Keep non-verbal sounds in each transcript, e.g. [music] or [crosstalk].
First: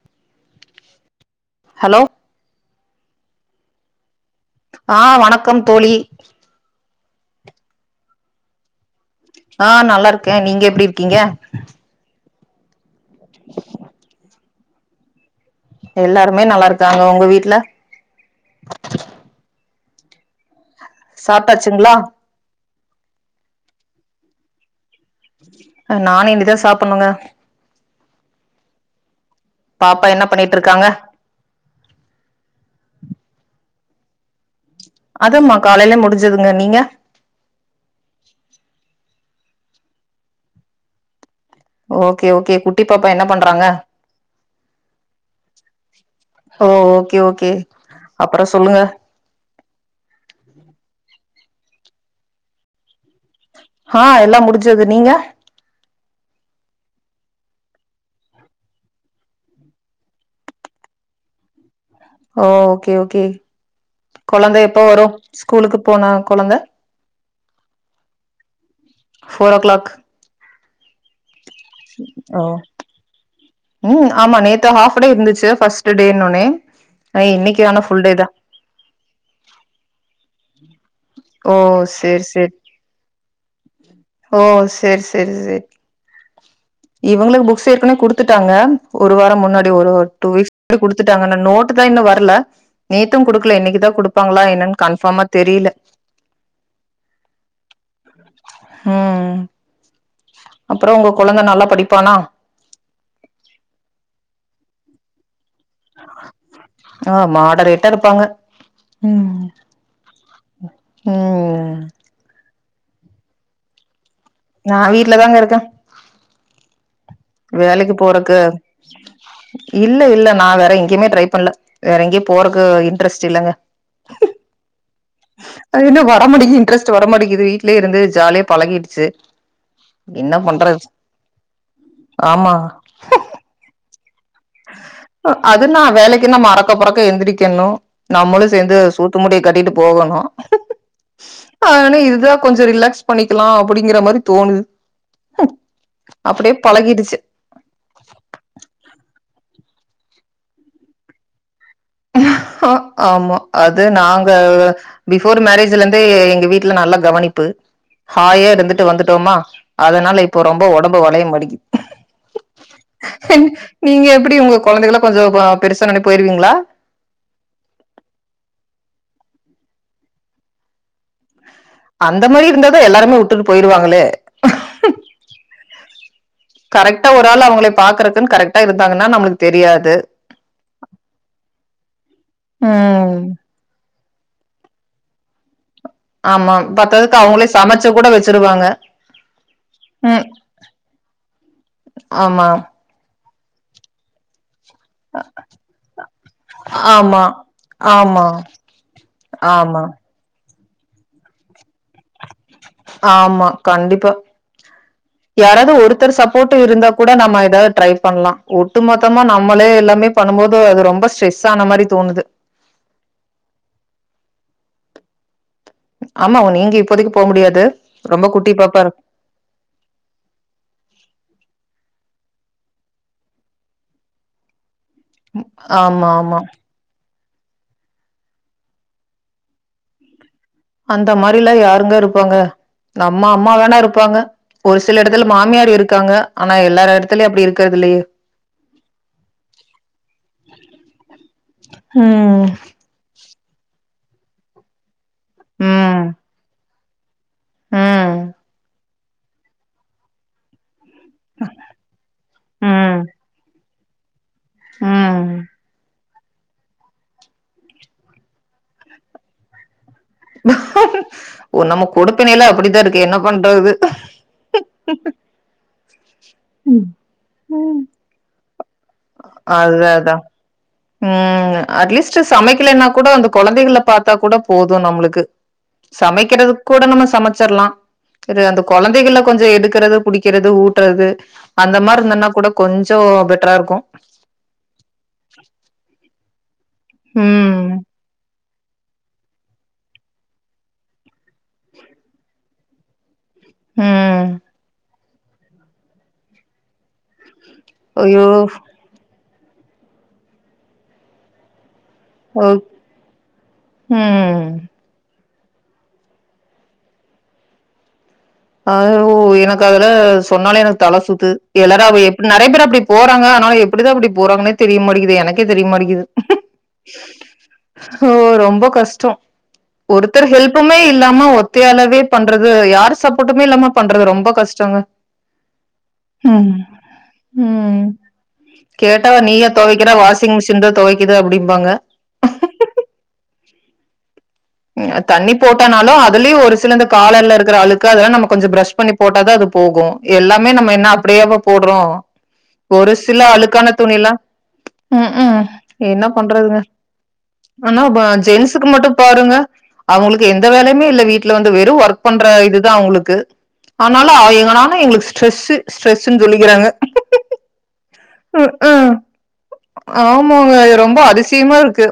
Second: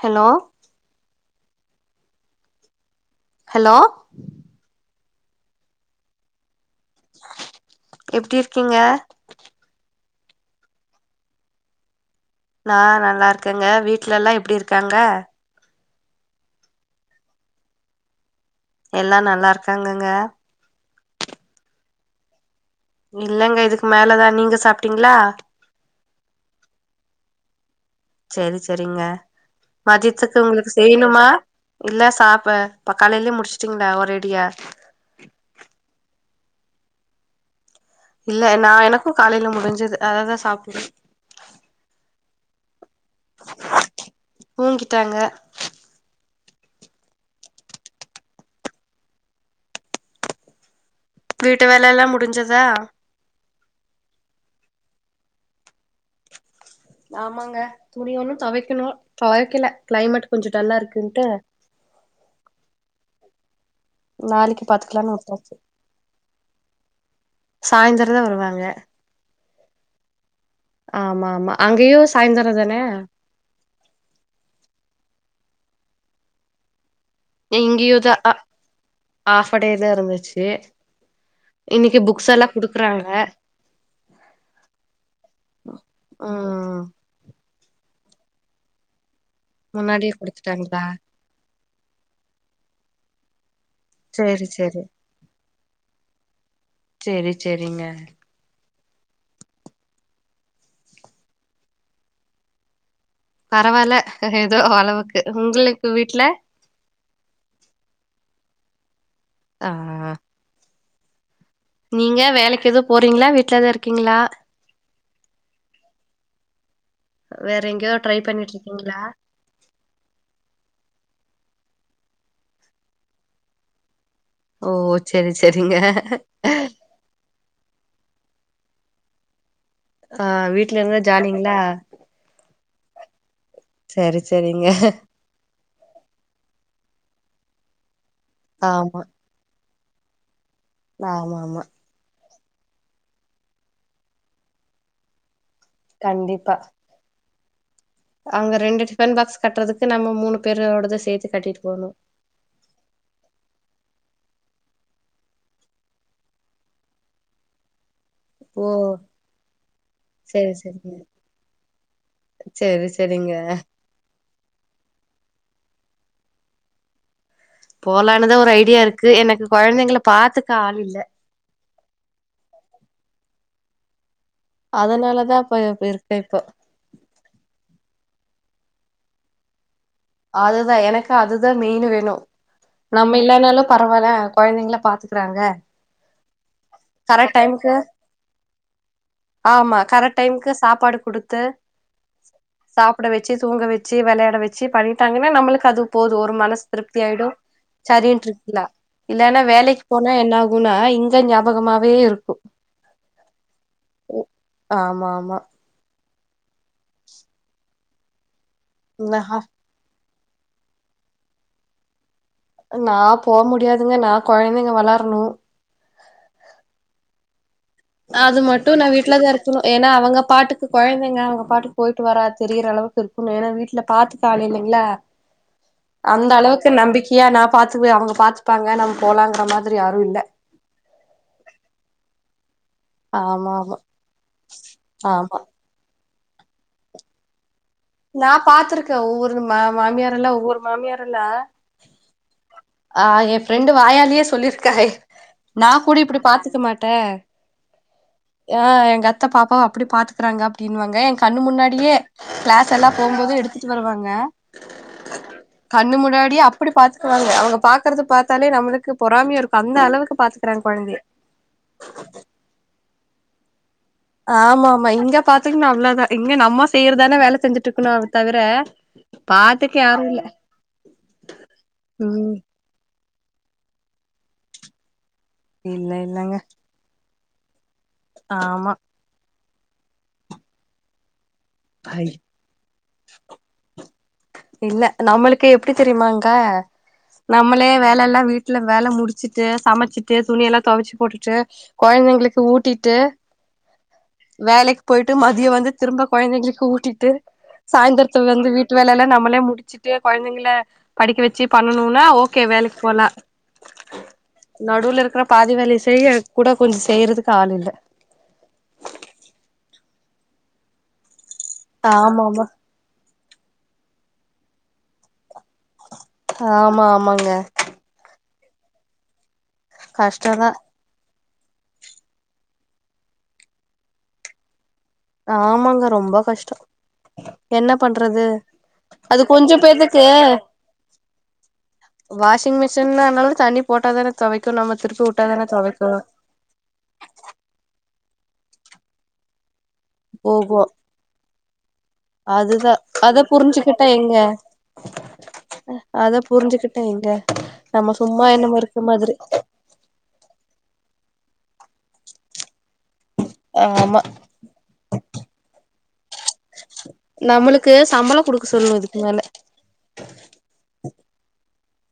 Hello hello hello ஆஹ் வணக்கம் தோழி எப்டி இருக்கீங்க க்க நீங்க எப்டி இருக்கீங்க ந நா நல்லா இருக்கங்க வீட்ல எல்லாம் எப்படி இருக் காங்க எல்லாருமே நல்லா இருக்காங்க உங்க வீட்டுல எல்லாம் நல்லா இருக் காங்கங்க சாப்டாச்சுங்களா இல்லைங்க இதுக்கு மேலதான் நீங்க சாப் அ நானும் இனிதான் சாப்பிடணுங்க செரி செரிங்க பாப்பா என்ன மதியத்துக்கு பண்ணிட்டு உங்களுக்கு இருக்காங்க செய்யணுமா இல்ல சாப்ப இப்ப கலையிலயே முடிச்சு செஞ்டிங்களா ஒரேடியா துங்க நீங்க இல்ல நான் எனக்கும் காலையில முடிஞ்சது அததான் சாப்டு ஓகே ஓகே குட் டிப்பாப்ப என்ன பண்றாங்க தூங்கிட்டாங்க ஓ ஓகே ஓகே அப்புறம் சொல்லுங்க வீட்டு வேலை எல்லாம் முடிஞ்சதா ஆஹ் எல்லாம் முடிஞ்சது நீங்க ஆமாங்க துணிய ஒனும் துவைக்கணும் துவைக்கல கிளைமேட் கொஞ்சம் டல்லா இருக்குன்ட்டு ஓ ஓகே ஓகே கொழந்தை நாளைக்கு எப்போ பாத்துக்கலான்னு வரும் ஸ்கூலுக்கு போனா கொழந்த சாய்தர தா வருவாங்க ஃபோர் ஓ கிளாக் ஆமா ஆமா அங்கேயு ஓ சாய்ந்தர தானே உம் ஆமா நேத்த ஹாப்ஃபடே இருந்துச்சு ஃபர்ஸ்ட் டேனு ஒனே இங்யுதா ஆ ஆஃப் டேதா இருந்துச் சு ஓ இன்னைக்கு சேரி புக்ஸ் சேரி எல்லாம் குடுக்றாங்க ஓ சேரி சேரி சேரி ம் இவங்களுக்கு புக்ஸ் ஏற்கனவே கொடுத்து ட்டாங்க ஒரு ஒரு வாரம் முன்னாடி ஒரு முன்னாடியே டூ வீக்ஸ் குடுத்துட்டாங்களா குடுத்துட்டாங்க ஆன்னா நோட்டு தான் இன்னும் வரல நேத்தும் குடுக் ல என்னைக்குத் தான் கொடுப்பாங்களா சேரி என்னன்னு சேரி கன்ஃபார்மா தெரியல சேரி சேரிங்க உம் அப்புறம் உங்க கெழந்த நல்லா படிப்பானா பரவாயில்ல ஏதோ அளவுக்கு உங்களு ஆஹ் மாடேரேட்டா இருப்பாங்க ஆஹ் உம் நீங்க வேலைக்கு எது போறீங்களா வீட்லதா இருக்கீங்களா நா வீட்லதாங்க இருக்க வேற எங்கேயோ வேலைக்கு ட்ரை போறக்கு பண்ணிட்டு இருக்கீங்களா இல்ல இல்ல நா வேறே எங்கேயுமே ட்ரை பண்ணல வேற எங்கேயோ போறதுக்கு இன்ட்ரெஸ்ட் இல்லங்க ஓ சேரி சேரிங்க அது என்னு வர மாட்கு இன்ரெஸ்ட் வர மாட்டிங்குது வீட்லேயே இருந்து ஜாலியே பழகிடுச்சு என்ன அஹ் வீட்ல இரு பண்றது இருந்தா ஜாலிங்களா ஆமா செரி செரிங்க அதுன்னா வேலைக்குனா நம்ம அறக்க பறக்க எந்திரிக்கணு நம்மளும் சேந்து ஆமா சோத்து மூட்டைய கட்டிட்டு போகணு ஆமா ஆமா கொஞ்சோ ரிலாக்ஸ் பண்ணிக்கலா அப்பிடிங்கற மாரி தோணுது அப்டியே பழகிடுச்சு அவங்க ரெண்டு டிஃபன் பாக்ஸ் கட்டுறதுக்கு நம்ம மூணு பேரோடத சேர்த்து கட்டிருக் ஆமா அது நாங்க பிஃபோர் மேரேஜ்ல இருந்து எங்க வீட்ல நல்ல கவனிப்பு ஹயா ஓ இருந்துட்டு வந்துட்டோமா அதனால இப்போ செரி ரொம்ப செரிங்க ஒடம்பு வளையமாட்டிங்கு செரி செரிங்க நீங்க எப்டி உங்க கெழந்தைகல கொஞ்சோ பேருசான ஒடனே போய்ருவீங்களா போலான்னுதா ஒரு ஐடியா இருக்கு எனக்கு கெழந்தைங்க பாத்துக்க ஆள் இல்ல அந்த மாரி இருந்தாத எல்லாருமே உட்டு போய்டுவாங்களே அதனாலதா இப்ப இருக்க இப்போ கரெக்டா ஒரு ஆள் அவங்கள பாக்குறக்குன்னு கரெக்டா இருந்தாங்கன்னா நம்முளுக்கு தெரியாது அதுதா எனக்கு அதுதா மெயின் வேணு நம்ம ம் இல்லனாலு பரவாயில்ல கெழந்திங்க பாத்துக்குறாங்க ஆமா பத்தாதுக்கு கரெக்ட் அவங்களே டைம்க்கு சமைச்சு கூட வச்சிருவாங்க ஆமா கரெக்ட் ம் டைம்க்கு சாப்பாடு கொடுத்து ஆமா சாப்பிட வெச் வெச்சி தூங்க வெச்சி விளையாட வெச் சி பண்ணிட்டாங்கன்னா நம்மளுக் அது போதும் ஒரு மனசு ஆமா திருப்தியாயிடும் ஆமா சரின்ட் இருக்குலா இல்லன்னா வேலைக் ஆமா போனா என்னாகு குணா [unintelligible] சுகமாவே இருக் ஆமா கண்டிப்பா ஆமா ஆமா யாராவது ஒருத்தர் சாப் போட்டு இருந்தா கூட நம்ம எதாவது ட்ரை பன்லாம் ஒட்டு நா மொத்தமா நம்மளே எல்லாமே பண்ணும் போது அது ரொம்ப ஸ்ட்ரெஸ் ஆன மாதிரி தோணுது நா போ முடியாதுங்க நா குழந்தைங்க வளரணும் ஆமா நீங்க இப்போதைக்கு போ முடியாது ரொம்ப அது குட்டி மட்டும் பாப்பா இரு நான் வீட்டுலதான் இருக்கணும் ஏன்னா அவங்க பாட்டுக்கு குழந்தைங்க அவங்க பாட்டுக் போயிட்டு வரா தெரியிற அளவுக்குக் இருக்கனம் ஏனா வீட்ல பார்த்துக்க ஆல் இல்லைங்களா ஆமா அந்த ஆமா அளவுக்கு நம்பிக் இயா நான் பாத்துவே அவங்க பாத்துப்பாங்க நம் போலங்கிற மாதிரி யாரும் இல்ல அந்த மாரிலாம் யாருங்க இருப்பாங்க அம்மா ஆமா ஆமா அம்மாதான இருப்பாங்க ஒரு சில இடத்தல ஆமா மாமியார் இருக்காங்க ஆனா எல்லார இடத்தலயும் அப்படி இருக் நா பாத்திருக்கேன் ஒவ்வொரு மா மாமியாரல்லாம் ஒவ்வொரு மாமியாரல்லாம் ம் ஆயிப் ரெண்டு வாயாலியே சொல்லியிருக்கவ நா கூட ம் இப்படி பாத்துக்க மாட் த்த ம் ஆ எங்க அத் த்த பாப்பாவ அப்படி பாத்துகிராங்க அப்படிமாங்க ஏன் கண்ணு முன்னாடியே பஸ்ல்லாம் ம் போகும்போது எடுத் கூட்டு வருவாங்க ம் கண்ணு முன்னாடி ஏ அப்படி பாத்துக்குவாங்க அவங்க பாக்கறது பாத்தாலே நம்மளுக்கு பொறாமைய இருக்கும் அந்த அளவுக் உம் நம்ம கொடுப்பணைல அப்படித்தான் இருக்கு என்ன பண்றது ஆமா ஆமா இங்க பாத்திங்கன்னா அவ்ளதான் இங்க நம்ம செய்றதானே வேலை செஞ்சுட்டு இருக்கணும் தவிர பாத்துக்க யாரும் இல்ல உம் அட்லீஸ்ட் ம் சமைக்கலனா கூட அந்த குழந்தைகளை பார்த்தா கூட போதும் நம்மளுக்கு இல்ல இல்லங்க சமைக்கறது கூட நம்ம சமச்ச ச்சர்லாம் அந்த ஆமா குழந்தைகள் கொஞ்சம் எடுக்கறது புடிக்கிறது ஊட்டுறது அந்த மாதிரி இருந்தன்னா கூட கொஞ்சம் பெட்டரா இருக்கும் எப்படி தெரியுமாங்கா நம்மளே ம் வேலை எல்லாம் வீட்டு வீட்டுல வேலை முடிச்சிட்டு சமைச்சிட்டு துணிய எல்லாம் துவச்சு போட்டுட்டு குழந்தைங்களுக்கு ஊட்டிட்டு ம் வேலைக்கு போயிட்டு மதியம் வந்து திரும்ப குழந்தைங்களுக்கு ஊட்டிட்டு சாயந்திரத்து ஐயோ வந்து வீட்டு வேலைையல்லாம் நம் நம்மலே முடிச்சுட்டு குழந்தைங்களை படிக்க வச்சு ணும்னா ஓகே ஓ வேலைக்கு போலாம் ம் நடுவுல இருக்கிற பாதி வேலை செய்ய கூட கொஞ்சம் செய்யறதுக்கு ஆள் இல்லை அஹ ஓ எனக்கு அதுல சொன்னாலே எனக்கு தலை சுத்து எல்லாரா ஆமா எப்படி ஆமா நிறைய பேர் அப்படி போறாங்க ஆனா எப்படிதான் அப்படி போறங்கன்னே தெரியமாடிக்குது எனக்கே தெரியமாடிக்குது ஆமா ஆமாங்க ஓ! ரொம்ப கஷ்டம் ஒருத்தர் கஷ்டோதா ஹெல்புமே இல்லாம ஒரு ஒத்தயாலாவே பண்றது யார் சப்ப ட்டுமே மட்டுமே இல்லாம பண்றது ரொம்ப கஷ்டங்க ஆமாங்க ரொம்ப ம். கஷ்டம் என்ன ம். பண்றது கேட்டா அது நீயா கொஞ்சம் துவைக்கிற? பேத்துக்கு வாஷிங் மிஷின் தான் துவைக்குது அப்படிம்பாங்க. வாஷிங் மிஷின்னாலும் தனி போட்டாதான தொவைக்கு நம்ம திருப்பி தண்ணி வுட்டாதான தொவைக்கு போட்டானாலும் அதுலயும் ஒரு சிலந்த காலர்ல இருக்கிற அழுக்கு அதெல்லாம் நம்ம கொஞ்ச பிரஷ் பண்ணி போட்டாதா அது போகும் எல்லாமே நம்ம என்ன அப்படியாவ போடுறோம் அதுதான் ஒரு சில அத அழுக்கான புரிஞ்சுகிட்டேன் துணிலா எங்க ம்ஹூம் என்ன அத பண்றதுங்க. புரிஞ்சுகிட்டேன் எங்க ஆனா நம்ம ப சும்மா என்னம ஜென்ஸுக்கு இருக்க மட்டும் மாதிரி பாருங்க. அவங்களுக்கு எந்த வேலையுமே இல்ல வீட்டுல வந்து வெறும் ஒர்க் பண்ற இதுதான் அவங்களுக்கு ஆமா ஆனாலும் எங்கனாலும் எங்களுக்கு ஸ்டிரஸ் ஸ்டிரஸ்னு சொல்லிக்குறாங்க நம்மளுக்கு சம்பளோ குடுக்க சொல்லணு இதுக்கு மேல ஆமாங்க ரொம்ப அதிசயமா இருக்கு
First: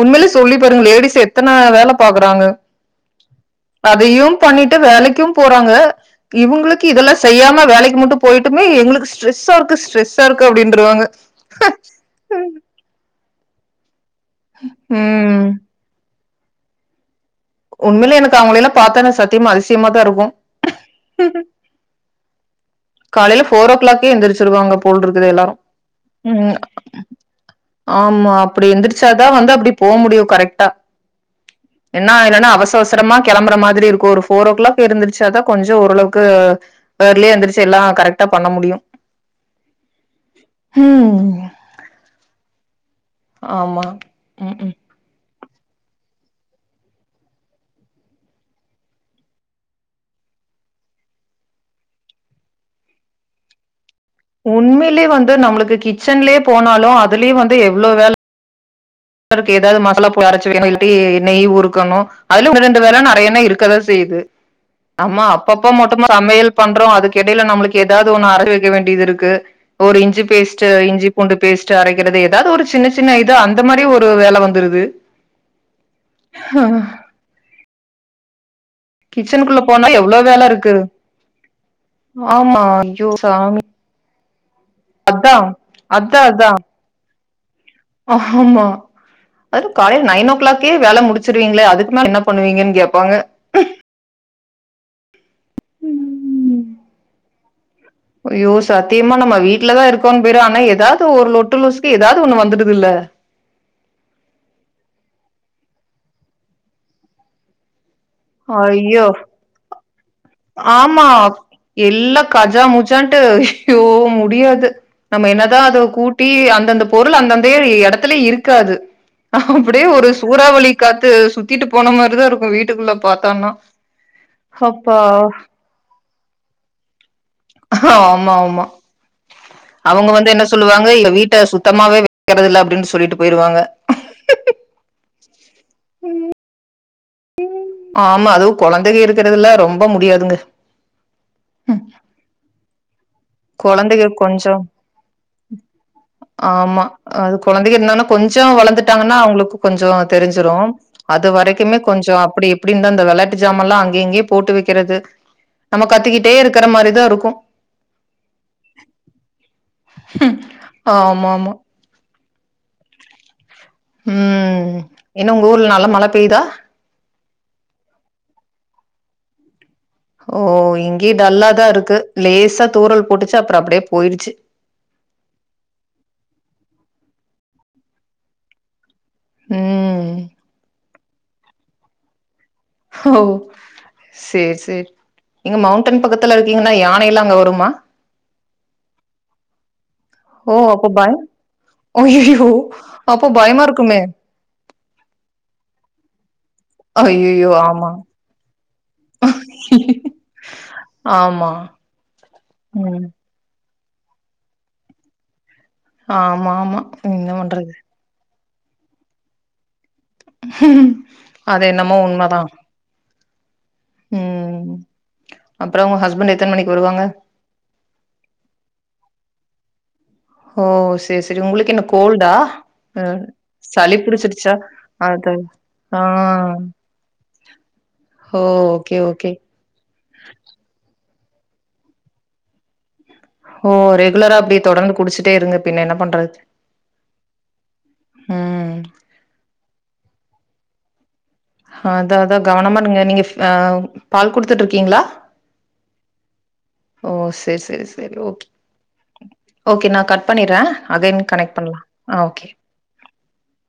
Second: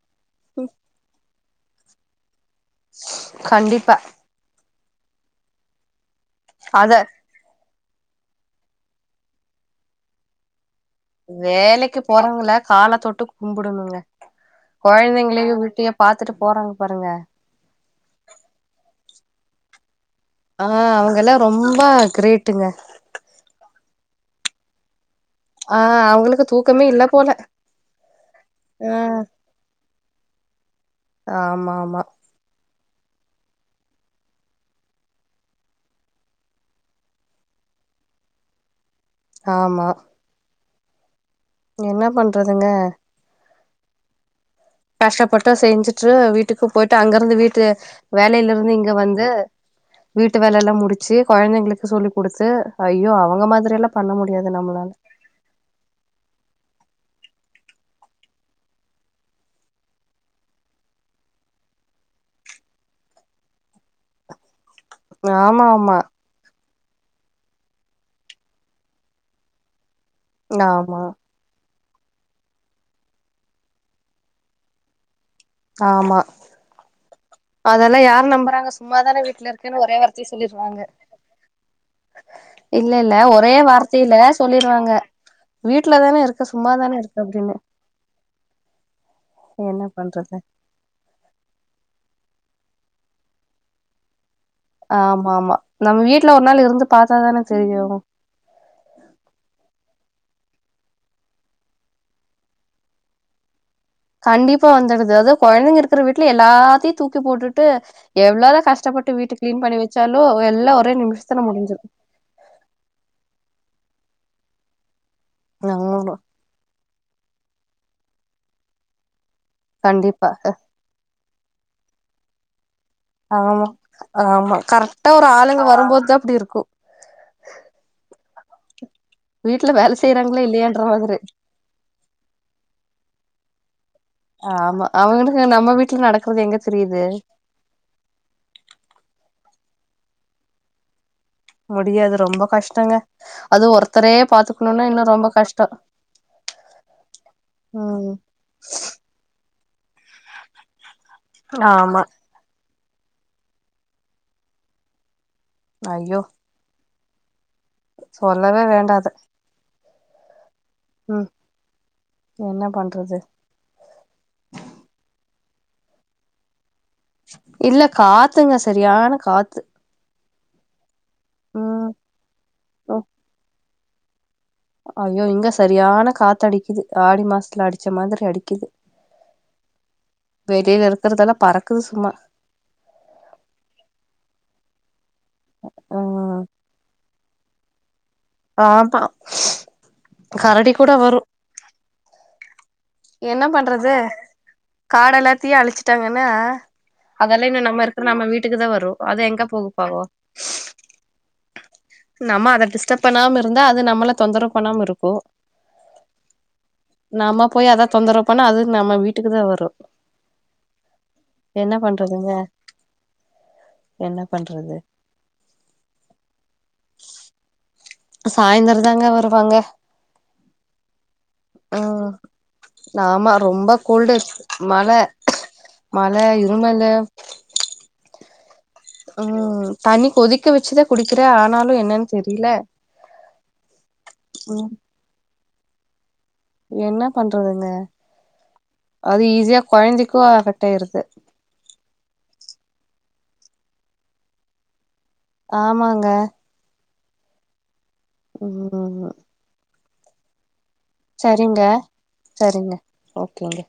உண்மையில சொல்லி பாருங்கலே லேடிஸ் எத்தன வேலை பாக்குறாங்க கண்டிப்பா அதையு பண்ணிட் ட்டு வேலைக்கும் போறாங்க இவங்களுக்கு அத இதெல்லா செய்யாம வேலைக்கு மட்டும் போயிட்டுமே எங்களுக்கு ஸ்ட்ரெஸ்சாருக்கு ஸ்ரெஸ்சாருக்கு அப்டின் வேலைக்கு போறவங்கள காலத் தொட்டு கும்புடணுங்க ம் கொழந்தைங்களையு வீட்டையு பாத்து பாத்துட்டு போறாங்க பாருங்க உண்மையில எனக்கு அவங்களெல்ல பாத்தா சத்தியமா அதிசயமா தா ருக் ஆ அவங்கெல்லா ரொம்ப கிரேட் விட்டுங்க காலையில ஃபோர் ஓ கிளாக்கே எந்திரிச்சிருக்கவாங்க போல எல்லாரும் ஆ அவங்களுக்கு ம் தூக்கமே இல்ல போல ஆமா அப்டி ஆ எந்திரிச்சாதா வந்து அப்டி போ முடியு கரெக்டா ஆமா ஆமா என்னா இல்லன அவசர அவசர அவசரமா கெளம்புற மாதிரி இருக்கு ஒரு ஃபோர் ஓ கிளாக் இருந்திருச்சாதா கொஞ்சோ ஓரளவுக்கு இயர்லியா எந்துருச் ச்சல்லா கரெக்டா பண்ண முடியு ஆமா ம் என்ன பண்றதுங்க ஆமா ம் ம் கஷ்டப்பட்டு செஞ்சுட்டு வீட்டுக்கு போயிட்டு அங்க இருந்து வீட்டு வேலையில இருந்து இங்க வந்து வீட்டு வேலை எல்லா முடிச்சு கொழந்தைங்களுக்கு சொல்லிக் கொடுத்து ஐயோ அவங்க மாதிரிலா உண்மேலே வந்து நம்மளுக்கு கிச்சன்லயே போனாலு அது அதுலயு வந்து எவ்ளோ வேல க்கு ஏதாவது மசாலா போய் அரைச்சு வேணு இல்லாட்டி நெய் நெய் உருக்கணு அதிலு ஒன்னு ரெண்டு வேல நறையன்ன இருக்கதா செய்யுது ஆம்மா ஆமா அப்பப்பா ஆமா மட்டும்மா சமையல் பண்றோ அதுக்கெடையில நம்மளுக்கு ஏதாவது ஒண்ணு அர வைக்க வேண்டியது இருக்கு ஒரு இஞ்சி பேஸ்ட் ஆமா இஞ்சிபூண்டு பேஸ்ட் பேஸ்ட் அரைக்கிறது ஏதாவது ஒரு சின்ன சின்ன இது அந்த மாரி ஒரு ஒரு வேல வந்துருது ஆமா அதெல்லா யார் நம்பறாங்க சும்மா தான வீட்ல கிச்சனுக்குள்ள இருக்கன்னு போனா ஒரே எவ்ளோ வார்த்தைய வேல இருக்கு சொல்லிருவாங்க ஆமா இல்ல ஐயோ இல்ல ஒரே சாமி வார்த்தையில சொல்லிருவாங்க அதா வீட்ல அதா தான இருக்க அதா சும்மாதான இருக்க அப்டின்னு ஆமா அது என்ன காலையில நைன் ஓ பண்றது கிளாக்கே வேலை முடிச்சிருவீங்களே அதுக்கு மேல என்ன பண்ணுவீங்கன்னு கேட்பாங்க ஆமா ஆமா நம்ம வீட்ல ஒரு நாள் இருந்து பாத்தாதான தெரியு ஐயோ சத்தியமா நம்ம வீட்லதா இருப் போன் பேரு ஆனா ஏதாவது ஒரு லொட்டு லொஸ்க்கு ஏதாவது ஒண்ணு வந்துடுதுல்ல கண்டிப்பா வந்துடுது அதாவது கொழந்தைங்க இருக்கற வீட்ல எல்லாத்தையு தூக்கி போட்டுட்டு எவ்ளோதா ஐயோ கஷ்டப்பட்டு வீட்ட கிளீன் பண்ணி வெச்சாலு ஆமா எல்லா கஜா முஜான்டு அய்யோ முடியாது நம்ம என்னதா அத ஆமா கூட்டி அந்த அந்த பொருள் அந்த அந்தையே எடத்துலயே இருக்காது அப்டியே ஒரு கண்டிப்பா சூறாவளி காத்து சு தீட்டு போன மாரி தா இருக்கு வீட் வீட்டுக்குள்ள பாத்தோம்ன்னா ஆமா ஆமா கரெக்டா ஒரு ஆளுங்க வரும்போது போது தா அப்பிடி இருக்கு ஆஹ ஆமா ஆமா வீட்ல வேல அவங்க வந்து செய்யறாங்களா என்ன இல்லையான்ற சொல்லுவாங்க எங்க மாதிரி வீட்ட சுத்தமாவே வைக்கறது இல்ல அப்டின்னு சொல்லிட்டு போயிருவாங்க ஆமா அவங்களுக்கு நம்ம வீட்ல நடக்குறது எங்க தெரியுது [inaudible] ஆமா அதுவு கெழந்திங்க இருக்குறதுல ரொம்ப முடியாதுங்க முடியாது ரொம்ப கஷ்டங்க அது கெழந்தைய ஒருத்தரே கொஞ்சோ பாத்துக்கணும்னா இன்னு ரொம்ப கஷ்டோ ஆமா அது கெழந்தைக என்னன்னா ம் கொஞ்சோ வளந்துட்டாங்கன்னா அவங்களு கொஞ்சோ தெரிஞ்சிரு அது வரைக்குமே ஆமா கொஞ்சோ அப்பிடி இப் அப்டி இருந்தா இந்த வெளாட்டு ஜாமான்ல்லா அங்கயே இங்கேயே போட்டு வைக்கிறது நம்ம ஐயோ கத்திக்கிட்டே இருக்கிற மாரி தா இருக்கு சொல்லவே வேண்டா அது [unintelligible] ஆ ஆமா ஆமா என்ன பண்றது உம் என்ன உங்க ஊர்ல நல்லா மல பெய்யுதா இல்ல காத்துங்க செரியான காத்து ஓ இங்கயே டல்ல தா ம் இருக்கு லேசா தூரல் போட்டுச்சு அப்புறோ அப்டியே போயிடுச்சு ஐய்யோ இங்க செரியான காத்து அடிக்குது ஆடி மாசத்துல அடிச்ச மாதிரி அடிக்குது ம் வெளில இருக்குறதெல்லா பறக்குது சும்மா ஓ சேர் சேரி இங்க மவுண்ட்டன் பக்கத்துல ம் இருக்கிங்னா யானை எல்லா அங்க வருமா ஆ ப்பா ஓ அப்ப பயந் அய்யயோ என்ன பண்றது காட எல்லாத்தையு அழிச்சுட்டாங்கனா அதெல்லா அய்யய்யோ இன்னு நம்ம ஆமா இருக்குற நம்ம வீட்டுக்குதா வரு அது எங்க போகு பாவோ ஆமா நம்ம அத டிஸ்டர்ப் ம் பண்ணாம இருந் தா அது நம்மள தொந்தர பண்ணாம இருக்கு ஆமாமா என்ன நம்ம பண் போய் அத தொந்தர பண்ணா அது நம்ம வீட்டுக்குதா வரு அது என்ன என்னமோ பண்றதுங்க உண்மதா என்ன ம், பண்றது அப்பறோ உங்க ஹஸ்பண்ட் எத்தன மணிக்கு வருவாங்க சாய்ந்தரந்தாங்க வருவாங்க ஓ சேரி சேரி உங்களுக்கு என்ன ம் கோல்டா ம் ஆமா ரொம்ப சளி கோல்டு புடிச்சிருச்சா மழ அது, ஆ, மழ இருமலு ஓ ஓகே ஓகே ம் தண்ணி கொதிக்க வச்சுதா குடி க்கிறே ஆனாலு என்னன்னு தெரில ஓ ரெகுலரா அப்டியே தொடர்ந்து குடிச்சுட்டே இருங்க பின்ன என்ன பண்றது என்ன பண்றதுங்க ம் அது ஈஸியா கொழந்தைக் கு அபெக்ட் ஆயிருது அதா அதா கவனமா இருங்க நீங்க ஃப் ஆ பால் குடுத்துட்டு இருக்கீங்ளா ஆமாங்க ஓ சேரி சேரி ஓகே ம் ஓகே நா கட் பண்ணிட்றே சரிங்க சரிங்க ஓகேங்க